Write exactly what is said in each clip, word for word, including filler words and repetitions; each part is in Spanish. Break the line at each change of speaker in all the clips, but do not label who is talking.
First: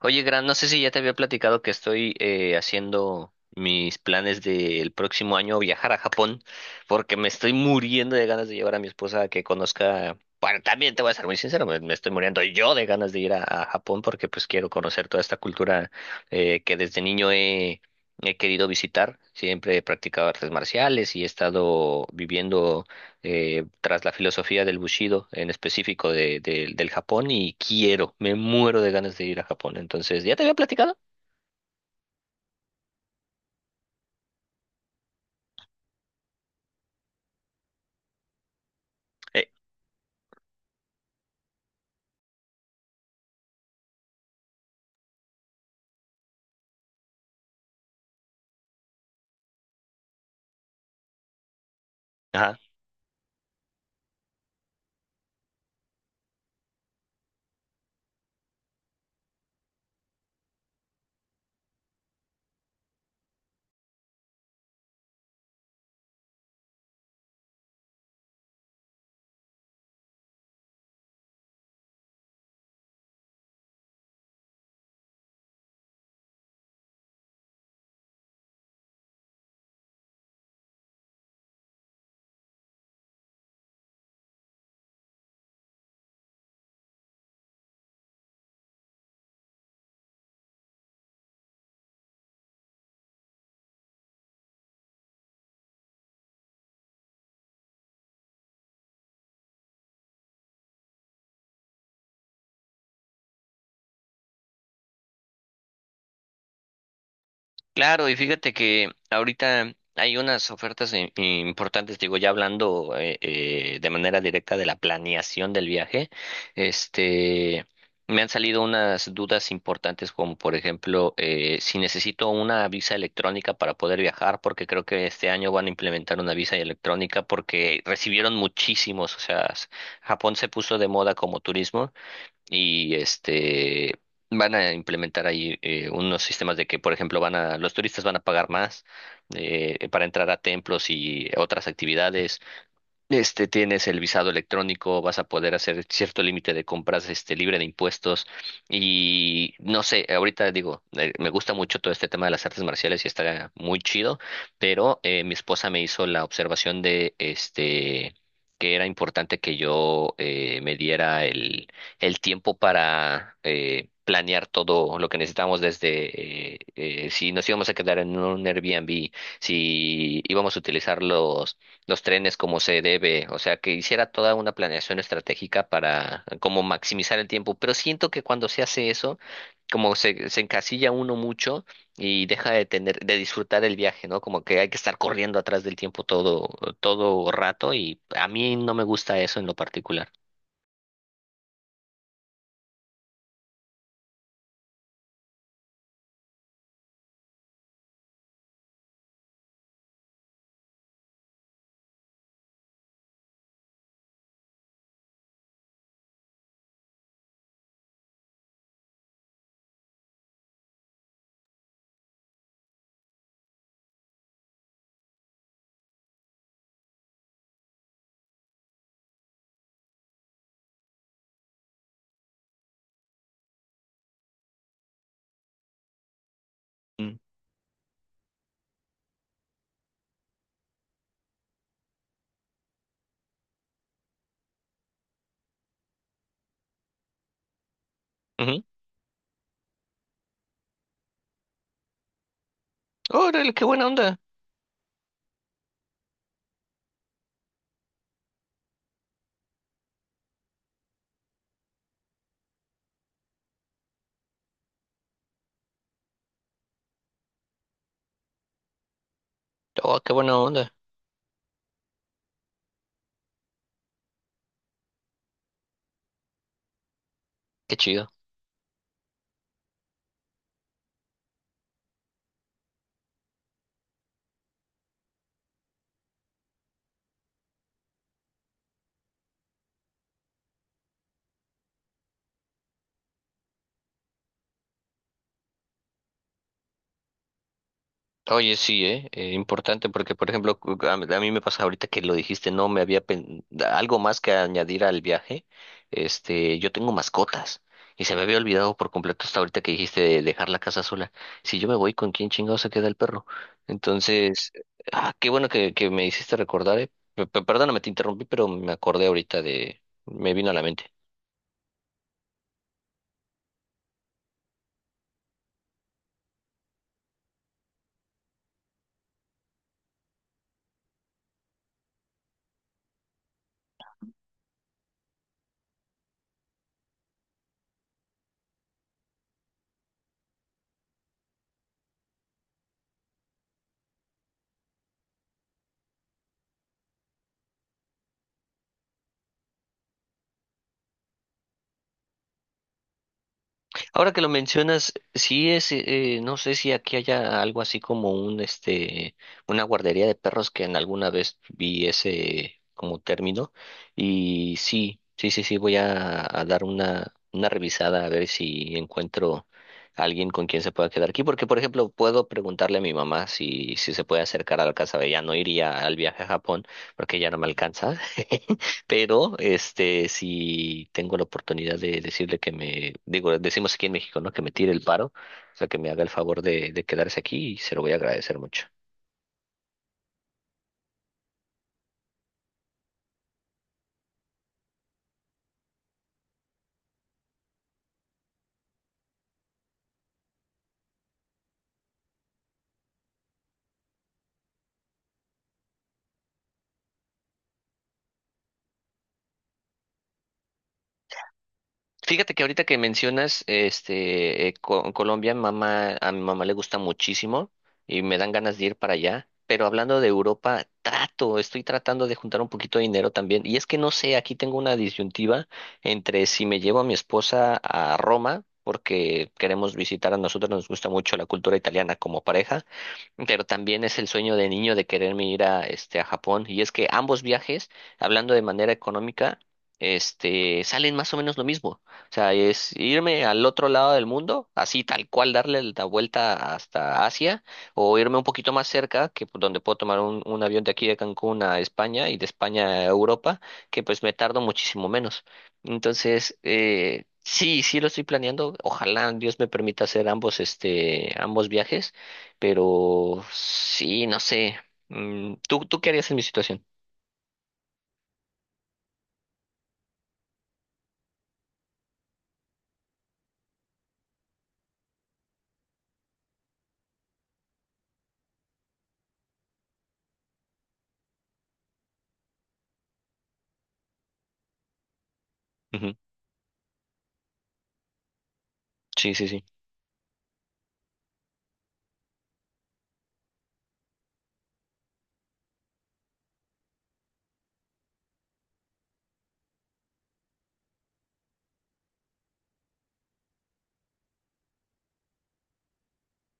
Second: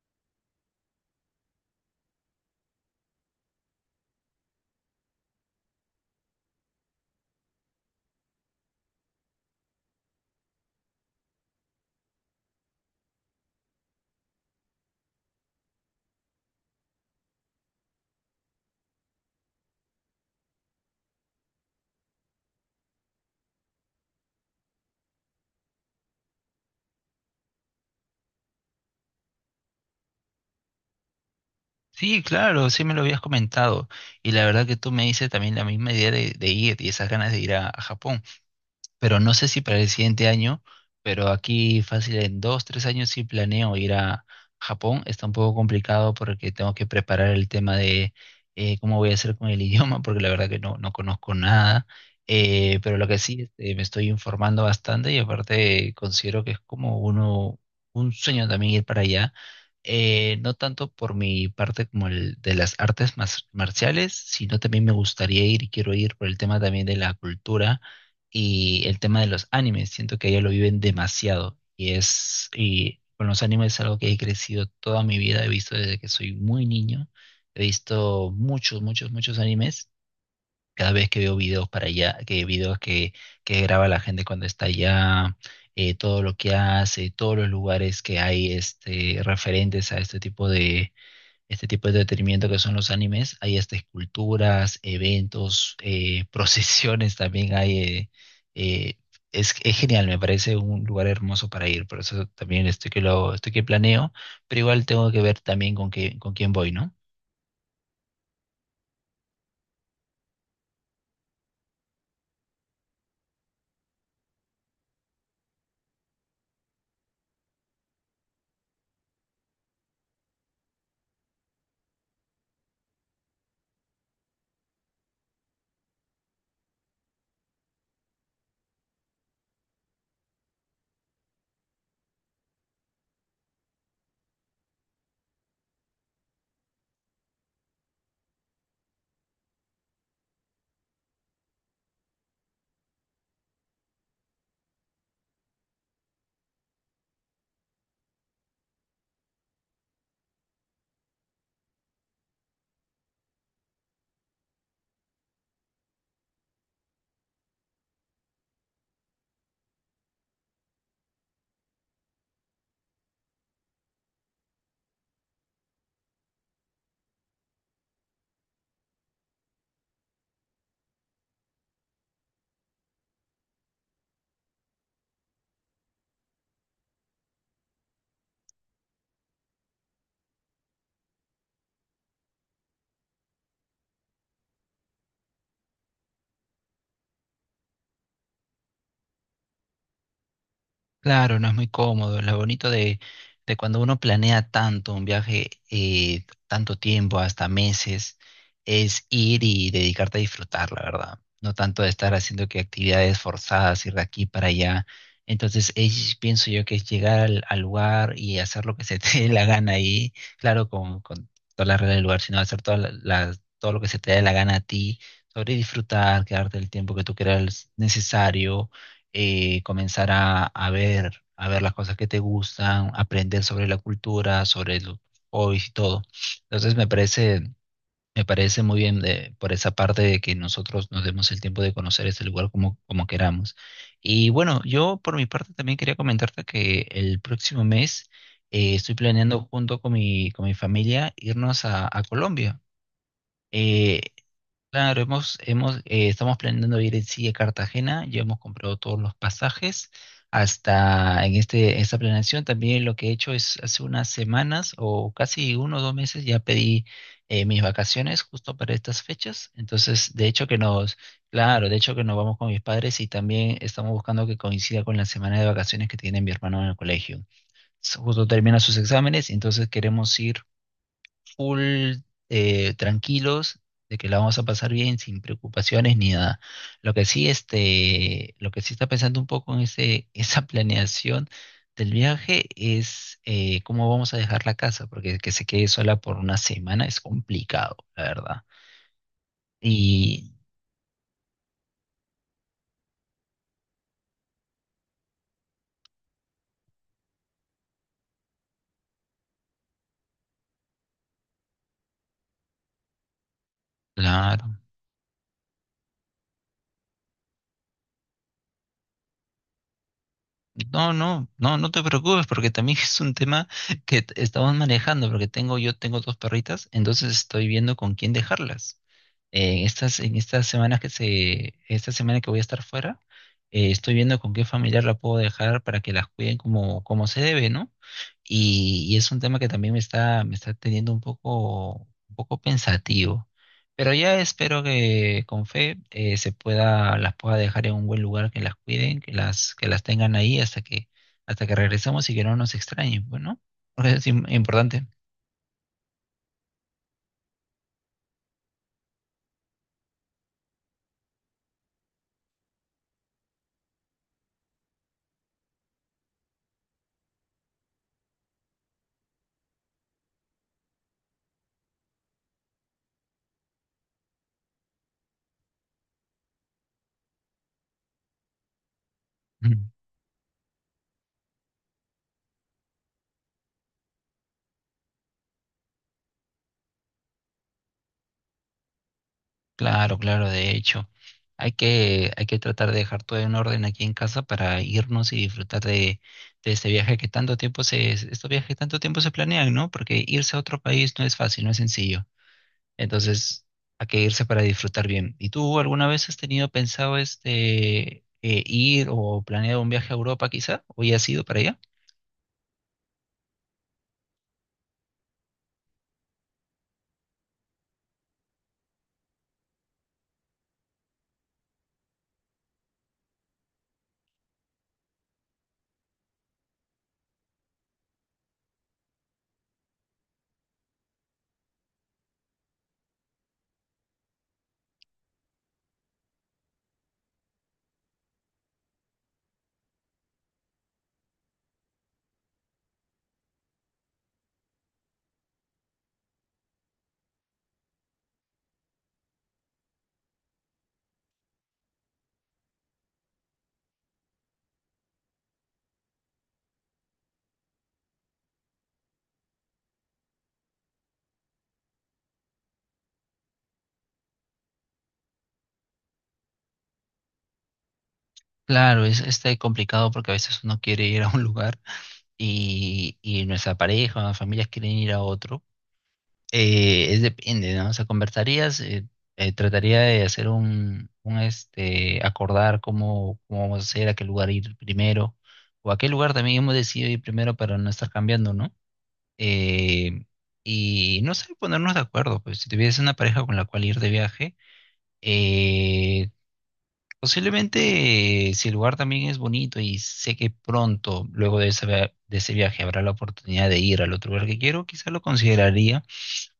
Oye, Gran, no sé si ya te había platicado que estoy eh, haciendo mis planes del próximo año viajar a Japón, porque me estoy muriendo de ganas de llevar a mi esposa a que conozca. Bueno, también te voy a ser muy sincero, me, me estoy muriendo yo de ganas de ir a, a Japón porque pues quiero conocer toda esta cultura eh, que desde niño he, he querido visitar. Siempre he practicado artes marciales y he estado viviendo eh, tras la filosofía del Bushido, en específico de, de- del Japón, y quiero, me muero de ganas de ir a Japón. Entonces, ¿ya te había platicado?
Sí, claro, sí me lo habías comentado. Y la verdad que tú me dices también la misma idea de, de ir y esas ganas de ir a, a Japón, pero no
Eh,
sé si para el siguiente año, pero aquí fácil en dos, tres años sí planeo ir a Japón. Está un poco complicado porque tengo que preparar el tema de eh, cómo voy a hacer con el idioma, porque la verdad que no, no conozco nada.
ajá.
Eh, pero lo que sí, este, me estoy informando bastante y aparte considero que es como uno, un sueño también ir para allá. Eh, no tanto por mi parte como el de las artes mas- marciales, sino también me gustaría ir y quiero ir por el tema también de la cultura y el tema de los animes, siento que ellos lo viven demasiado y es, y con los animes es algo que he crecido toda mi vida, he visto desde que soy muy niño, he visto muchos, muchos, muchos animes, cada vez que veo videos para allá, que videos que, que graba la gente cuando está allá, eh, todo lo que hace, todos los lugares que hay este, referentes a este tipo de este tipo de entretenimiento que son los animes. Hay hasta esculturas, eventos, eh, procesiones también hay. eh, eh, es, es genial, me parece un lugar hermoso para ir. Por eso también estoy que lo, estoy que planeo, pero igual tengo que ver también con qué, con quién voy, ¿no?
Claro, y fíjate que ahorita hay unas ofertas i- importantes, digo, ya hablando eh, eh, de manera directa de la planeación del viaje, este, me han salido unas dudas importantes como, por ejemplo, eh, si necesito una visa electrónica para poder viajar, porque creo que este año van a implementar una visa electrónica porque recibieron muchísimos, o sea, s- Japón se puso de moda como turismo y este van a implementar ahí eh, unos sistemas de que, por ejemplo, van a los turistas van a pagar más eh, para entrar a templos y otras actividades. Este, tienes el visado electrónico, vas a poder hacer cierto límite de compras, este, libre de impuestos y no sé, ahorita digo, eh, me gusta mucho todo este tema de las artes marciales y está muy chido, pero eh, mi esposa me hizo la observación de, este, que era importante que yo eh, me diera el, el tiempo para eh, planear todo lo que necesitábamos desde eh, eh, si nos íbamos a quedar en un Airbnb, si íbamos a utilizarlo los trenes como se debe, o sea, que hiciera toda una planeación estratégica para como maximizar el tiempo, pero siento que cuando se hace eso, como se, se encasilla uno mucho y deja de tener, de disfrutar el viaje, ¿no? Como que hay que estar corriendo atrás del tiempo todo, todo rato y a mí no me gusta eso en lo particular.
Claro, no es muy cómodo. Lo bonito de, de cuando uno planea tanto un viaje, eh, tanto tiempo, hasta meses, es ir y dedicarte a disfrutar, la verdad. No tanto de estar haciendo que actividades forzadas, ir de aquí para allá. Entonces, es- pienso yo que es llegar al, al lugar y hacer lo que se te dé la gana ahí. Claro, con, con toda la regla del lugar, sino hacer toda la- la- todo lo que se te dé la gana a ti, sobre disfrutar, quedarte el tiempo que tú creas necesario, eh, comenzar a, a ver, a ver las cosas que te gustan, aprender sobre la cultura, sobre los hobbies y todo. Entonces me
Mm.
parece, me parece muy bien de- por esa parte de que nosotros nos demos el tiempo de conocer este lugar como, como queramos. Y bueno, yo por mi parte también quería comentarte que el próximo mes
Ujú.
eh, estoy planeando junto con mi, con mi familia irnos a, a Colombia.
Órale, qué buena
Eh,
onda.
Claro, hemos, hemos, eh, estamos planeando ir en sí a Cartagena, ya hemos comprado todos los pasajes. Hasta en este, esta planeación también lo que he hecho es hace unas semanas o casi uno o dos meses ya pedí eh, mis vacaciones justo para estas fechas.
Oh, qué
Entonces, de
buena
hecho que
onda.
nos, claro, de hecho que nos vamos con mis padres y también estamos buscando que coincida con la semana de vacaciones que tiene mi hermano en el colegio.
Qué chido.
Justo termina sus exámenes, entonces queremos ir full eh, tranquilos, de que la vamos a pasar bien, sin preocupaciones ni nada. Lo que sí, este, lo que sí está pensando un poco en ese, esa planeación del viaje es eh, cómo vamos a dejar la casa, porque que se quede sola por una semana es complicado, la verdad.
Oye, sí, ¿eh? Eh, importante porque, por
Y
ejemplo, cu- a mí a mí me pasa ahorita que lo dijiste, no me había pen- algo más que añadir al viaje. Este, yo tengo mascotas y se me había olvidado por completo hasta ahorita que dijiste de dejar la casa sola. Si yo me voy, ¿con quién chingado se queda el perro? Entonces,
claro.
ah, qué bueno que, que me hiciste recordar, ¿eh? Pe- pe- Perdóname, te interrumpí, pero me acordé ahorita de, me vino a la mente.
No, no, no, no te preocupes porque también es un tema que t- estamos manejando porque tengo yo tengo dos perritas, entonces estoy viendo con quién dejarlas. En estas, en estas semanas que se, esta semana que voy a estar fuera, eh, estoy viendo con qué familiar la puedo dejar para que las cuiden como, como se debe, ¿no? Y, y es un tema que también me está, me está teniendo un poco, un poco pensativo. Pero ya espero que con fe eh, se pueda, las pueda dejar en un buen lugar, que las cuiden, que las, que las tengan ahí hasta que, hasta que regresemos y que no nos extrañen, bueno, porque es
Ahora que lo
im- importante.
mencionas, sí es, eh, no sé si aquí haya algo así como un, este, una guardería de perros que en alguna vez vi ese como término y sí, sí, sí, sí, voy a, a dar una, una revisada a ver si encuentro a alguien con quien se pueda quedar aquí, porque por ejemplo puedo preguntarle a mi mamá si, si se puede acercar a la casa, ella no iría al viaje a Japón porque ya no me alcanza, Pero este, si tengo la oportunidad de decirle que me, digo, decimos aquí en México, ¿no? Que me tire el paro, o sea, que me haga el favor de, de quedarse aquí y se lo voy a agradecer mucho.
Claro, claro, de hecho, hay que, hay que tratar de dejar todo en orden aquí en casa para irnos y disfrutar de, de este viaje que tanto tiempo se, estos viajes que tanto tiempo se planean, ¿no? Porque irse a otro país no es fácil, no es sencillo. Entonces, hay que irse para disfrutar bien. ¿Y tú alguna vez has tenido pensado este eh, ir o planeado un viaje a Europa quizá? ¿O ya has ido para allá?
Fíjate que ahorita que mencionas este eh, Co- Colombia, mamá, a mi mamá le gusta muchísimo y me dan ganas de ir para allá. Pero hablando de Europa, trato, estoy tratando de juntar un poquito de dinero también. Y es que no sé, aquí tengo una disyuntiva entre si me llevo a mi esposa a Roma, porque queremos visitar, a nosotros nos gusta mucho la cultura italiana como pareja, pero también es el sueño de niño de quererme ir a este a Japón. Y es que ambos viajes, hablando de manera económica, este, salen más o menos lo mismo. O sea, es irme al otro lado del mundo, así tal cual darle la vuelta hasta Asia, o irme un poquito más cerca, que pu- donde puedo tomar un, un avión de aquí de Cancún a España y de España a Europa, que pues me tardo muchísimo menos. Entonces, eh, sí, sí lo estoy planeando. Ojalá Dios me permita hacer ambos, este, ambos viajes, pero sí, no sé. Mm, ¿Tú, tú qué harías en mi situación?
Claro, es este complicado porque a veces uno quiere ir a un lugar y, y nuestra pareja o familias quieren ir a otro. Eh, es depende, ¿no? O sea, conversarías, eh, eh, trataría de hacer un, un este, acordar cómo, cómo vamos a hacer, a qué lugar ir primero, o a qué
Ujú.
lugar también hemos decidido ir primero para no estar cambiando, ¿no?
Sí, sí, sí.
Eh, y no sé, ponernos de acuerdo, pues si tuviese una pareja con la cual ir de viaje, eh, posiblemente eh, si el lugar también es bonito y sé que pronto, luego de ese, via- de ese viaje, habrá la oportunidad de ir al otro lugar que quiero, quizá lo consideraría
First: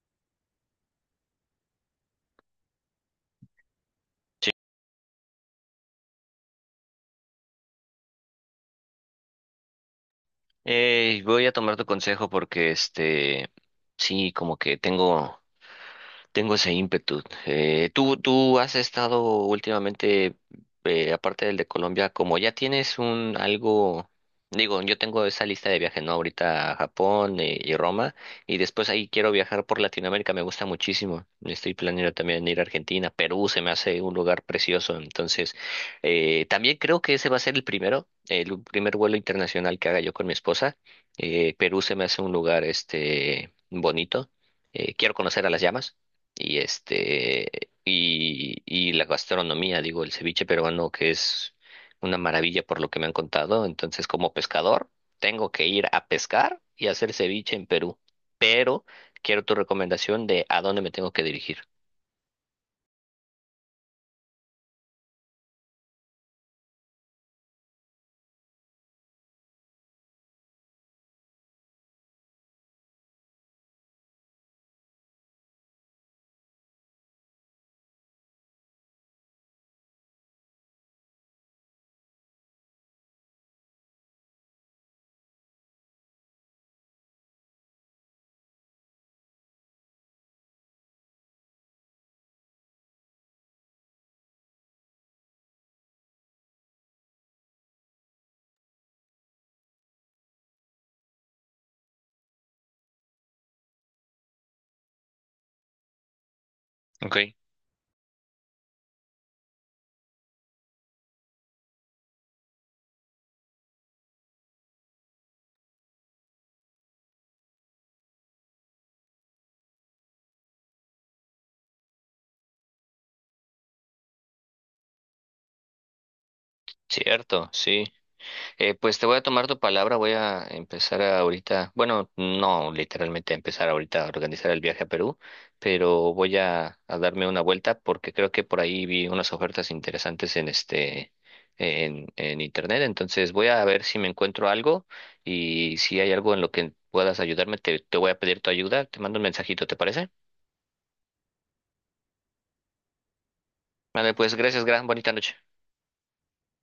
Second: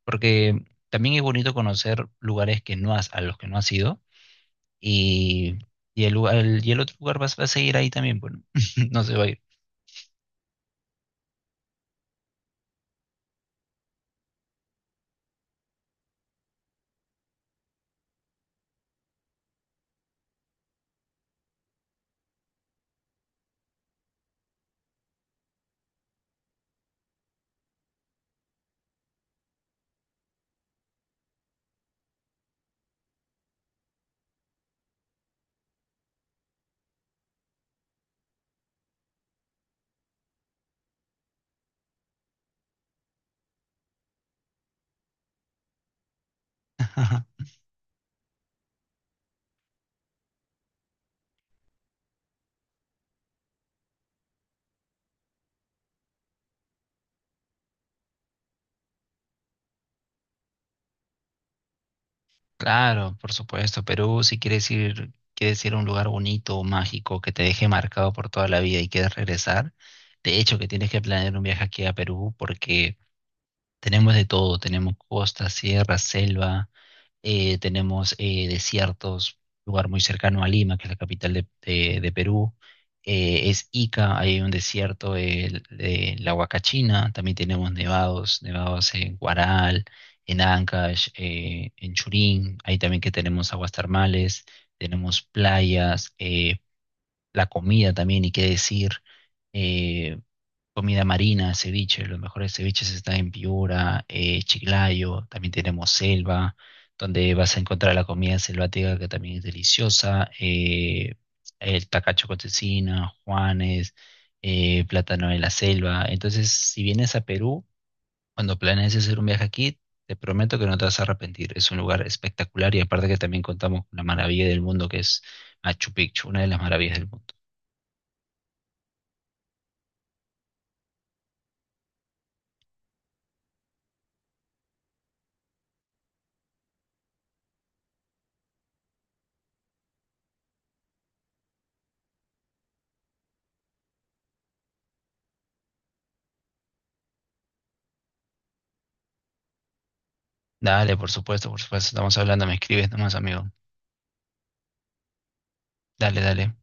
porque también es bonito conocer lugares que no has, a los que no has ido y, y el lugar, el- y el otro lugar vas, va a seguir ahí también, bueno, no se va a ir.
Eh, voy a tomar tu consejo porque este, sí, como que tengo... Tengo ese ímpetu. Eh, tú, tú has estado últimamente, eh, aparte del de Colombia, como ya tienes un algo, digo, yo tengo esa lista de viajes, ¿no? Ahorita a Japón eh, y Roma, y después ahí quiero viajar por Latinoamérica, me gusta muchísimo. Estoy planeando también ir a Argentina, Perú, se me hace un lugar precioso. Entonces, eh, también creo que ese va a ser el primero, el primer vuelo internacional que haga yo con mi esposa. Eh, Perú se me hace un lugar, este, bonito. Eh, quiero conocer a las llamas y este y, y la gastronomía, digo, el ceviche peruano que es una maravilla por lo que me han contado. Entonces, como pescador, tengo que ir a pescar y hacer ceviche en Perú. Pero quiero tu recomendación de a dónde me tengo que dirigir.
Claro, por supuesto, Perú, si quieres ir, quieres ir a un lugar bonito, mágico, que te deje marcado por toda la vida y quieres regresar, de hecho que tienes que planear un viaje aquí a Perú porque tenemos de todo, tenemos costa, sierra, selva, eh, tenemos eh, desiertos, lugar muy cercano a Lima, que es la capital de, de- de Perú. Eh, es Ica, ahí hay un desierto, el- de la Huacachina. También tenemos nevados, nevados en Huaral, en Ancash, eh, en Churín. Ahí también que tenemos aguas termales, tenemos playas, eh, la comida también, y qué decir. eh, Comida marina, ceviche, los mejores ceviches están en Piura, eh, Chiclayo, también tenemos selva,
Ok.
donde vas a encontrar la comida selvática que también es deliciosa, eh, el tacacho con cecina, Juanes, eh, plátano de la selva. Entonces, si vienes a Perú, cuando planees hacer un viaje aquí, te prometo que no te vas a arrepentir. Es un lugar espectacular y aparte que también contamos con la maravilla del mundo que es Machu Picchu, una de las maravillas del mundo.
Cierto, sí. Eh, pues te voy a tomar tu palabra, voy a empezar ahorita, bueno, no literalmente a empezar ahorita a organizar el viaje a Perú, pero voy a, a darme una vuelta porque creo que por ahí vi unas ofertas interesantes en este, en, en internet, entonces voy a ver si me encuentro algo y si hay algo en lo que puedas ayudarme, te, te voy a pedir tu ayuda, te mando un mensajito, ¿te parece?
Dale, por supuesto, por supuesto, estamos hablando, me escribes nomás, amigo.
Vale, pues gracias, gran bonita noche.
Dale, dale.